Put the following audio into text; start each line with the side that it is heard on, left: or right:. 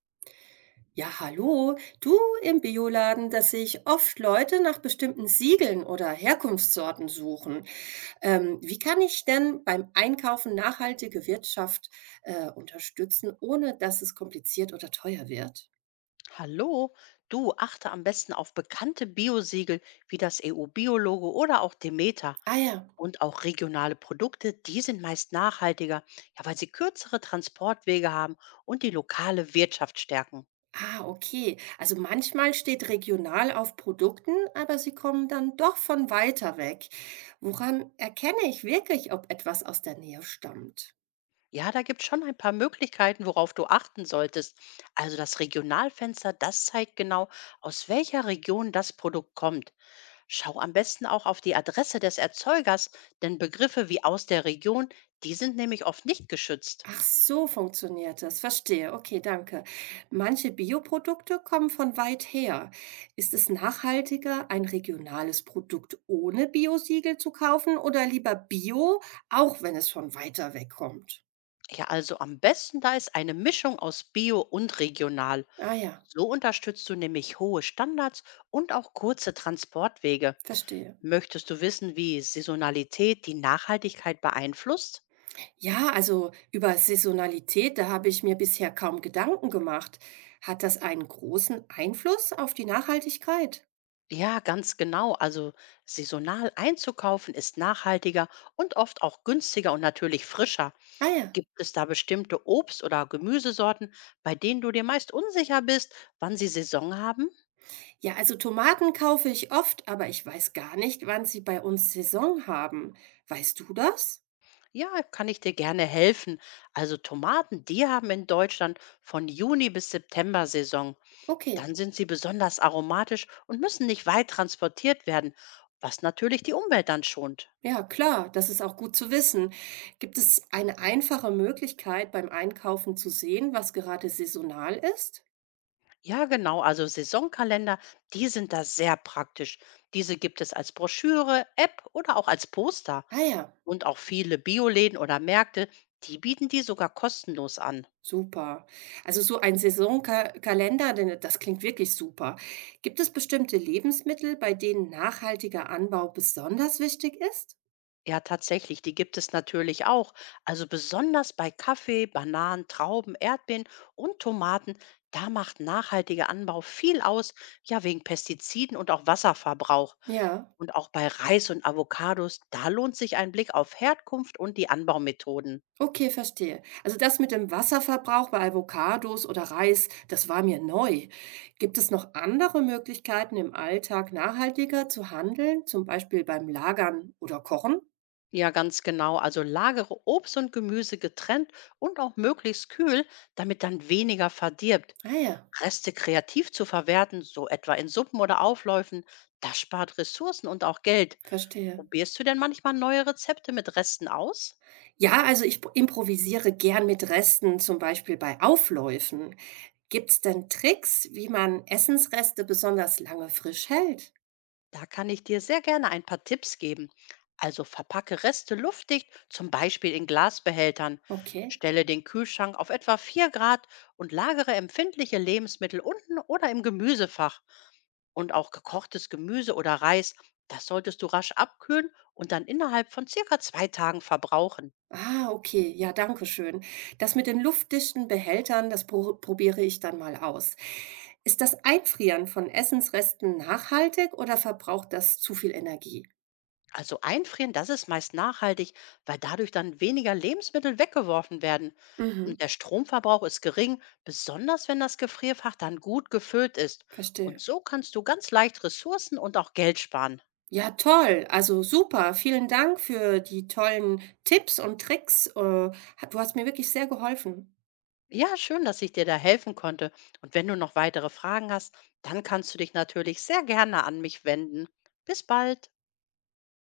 right: Ja, hallo, du im Bioladen, dass sich oft Leute nach bestimmten Siegeln oder Herkunftssorten suchen. Wie kann ich denn beim Einkaufen nachhaltige Wirtschaft unterstützen, ohne dass es kompliziert oder teuer wird?
left: Hallo, du achte am besten auf bekannte Biosiegel wie das EU-Biologo oder auch Demeter.
right: Ah ja,
left: Und auch regionale Produkte, die sind meist nachhaltiger, ja, weil sie kürzere Transportwege haben und die lokale Wirtschaft stärken.
right: ah, okay. Also manchmal steht regional auf Produkten, aber sie kommen dann doch von weiter weg. Woran erkenne ich wirklich, ob etwas aus der Nähe stammt?
left: Ja, da gibt es schon ein paar Möglichkeiten, worauf du achten solltest. Also das Regionalfenster, das zeigt genau, aus welcher Region das Produkt kommt. Schau am besten auch auf die Adresse des Erzeugers, denn Begriffe wie aus der Region, die sind nämlich oft nicht geschützt.
right: Ach so, funktioniert das. Verstehe. Okay, danke. Manche Bioprodukte kommen von weit her. Ist es nachhaltiger, ein regionales Produkt ohne Biosiegel zu kaufen oder lieber Bio, auch wenn es von weiter weg kommt?
left: Ja, also am besten da ist eine Mischung aus Bio und regional.
right: Ah ja,
left: So unterstützt du nämlich hohe Standards und auch kurze Transportwege.
right: verstehe.
left: Möchtest du wissen, wie Saisonalität die Nachhaltigkeit beeinflusst?
right: Ja, also über Saisonalität, da habe ich mir bisher kaum Gedanken gemacht. Hat das einen großen Einfluss auf die Nachhaltigkeit?
left: Ja, ganz genau. Also saisonal einzukaufen ist nachhaltiger und oft auch günstiger und natürlich frischer.
right: Ah ja.
left: Gibt es da bestimmte Obst- oder Gemüsesorten, bei denen du dir meist unsicher bist, wann sie Saison haben?
right: Ja, also Tomaten kaufe ich oft, aber ich weiß gar nicht, wann sie bei uns Saison haben. Weißt du das?
left: Ja, kann ich dir gerne helfen. Also Tomaten, die haben in Deutschland von Juni bis September Saison.
right: Okay,
left: Dann sind sie besonders aromatisch und müssen nicht weit transportiert werden, was natürlich die Umwelt dann schont.
right: ja, klar, das ist auch gut zu wissen. Gibt es eine einfache Möglichkeit beim Einkaufen zu sehen, was gerade saisonal ist?
left: Ja, genau, also Saisonkalender, die sind da sehr praktisch. Diese gibt es als Broschüre, App oder auch als Poster.
right: Ah ja,
left: Und auch viele Bioläden oder Märkte, die bieten die sogar kostenlos an.
right: super. Also so ein Saisonkalender, denn das klingt wirklich super. Gibt es bestimmte Lebensmittel, bei denen nachhaltiger Anbau besonders wichtig ist?
left: Ja, tatsächlich, die gibt es natürlich auch. Also besonders bei Kaffee, Bananen, Trauben, Erdbeeren und Tomaten, da macht nachhaltiger Anbau viel aus, ja wegen Pestiziden und auch Wasserverbrauch.
right: Ja.
left: Und auch bei Reis und Avocados, da lohnt sich ein Blick auf Herkunft und die Anbaumethoden.
right: Okay, verstehe. Also das mit dem Wasserverbrauch bei Avocados oder Reis, das war mir neu. Gibt es noch andere Möglichkeiten im Alltag nachhaltiger zu handeln, zum Beispiel beim Lagern oder Kochen?
left: Ja, ganz genau. Also lagere Obst und Gemüse getrennt und auch möglichst kühl, damit dann weniger verdirbt.
right: Ah ja,
left: Reste kreativ zu verwerten, so etwa in Suppen oder Aufläufen, das spart Ressourcen und auch Geld.
right: verstehe.
left: Probierst du denn manchmal neue Rezepte mit Resten aus?
right: Ja, also ich improvisiere gern mit Resten, zum Beispiel bei Aufläufen. Gibt es denn Tricks, wie man Essensreste besonders lange frisch hält?
left: Da kann ich dir sehr gerne ein paar Tipps geben. Also verpacke Reste luftdicht, zum Beispiel in Glasbehältern.
right: Okay.
left: Stelle den Kühlschrank auf etwa 4 Grad und lagere empfindliche Lebensmittel unten oder im Gemüsefach. Und auch gekochtes Gemüse oder Reis, das solltest du rasch abkühlen und dann innerhalb von circa 2 Tagen verbrauchen.
right: Ah, okay. Ja, danke schön. Das mit den luftdichten Behältern, das probiere ich dann mal aus. Ist das Einfrieren von Essensresten nachhaltig oder verbraucht das zu viel Energie?
left: Also einfrieren, das ist meist nachhaltig, weil dadurch dann weniger Lebensmittel weggeworfen werden.
right: Mhm,
left: Und der Stromverbrauch ist gering, besonders wenn das Gefrierfach dann gut gefüllt ist. Und
right: verstehe.
left: so kannst du ganz leicht Ressourcen und auch Geld sparen.
right: Ja, toll. Also super. Vielen Dank für die tollen Tipps und Tricks. Du hast mir wirklich sehr geholfen.
left: Ja, schön, dass ich dir da helfen konnte. Und wenn du noch weitere Fragen hast, dann kannst du dich natürlich sehr gerne an mich wenden. Bis bald.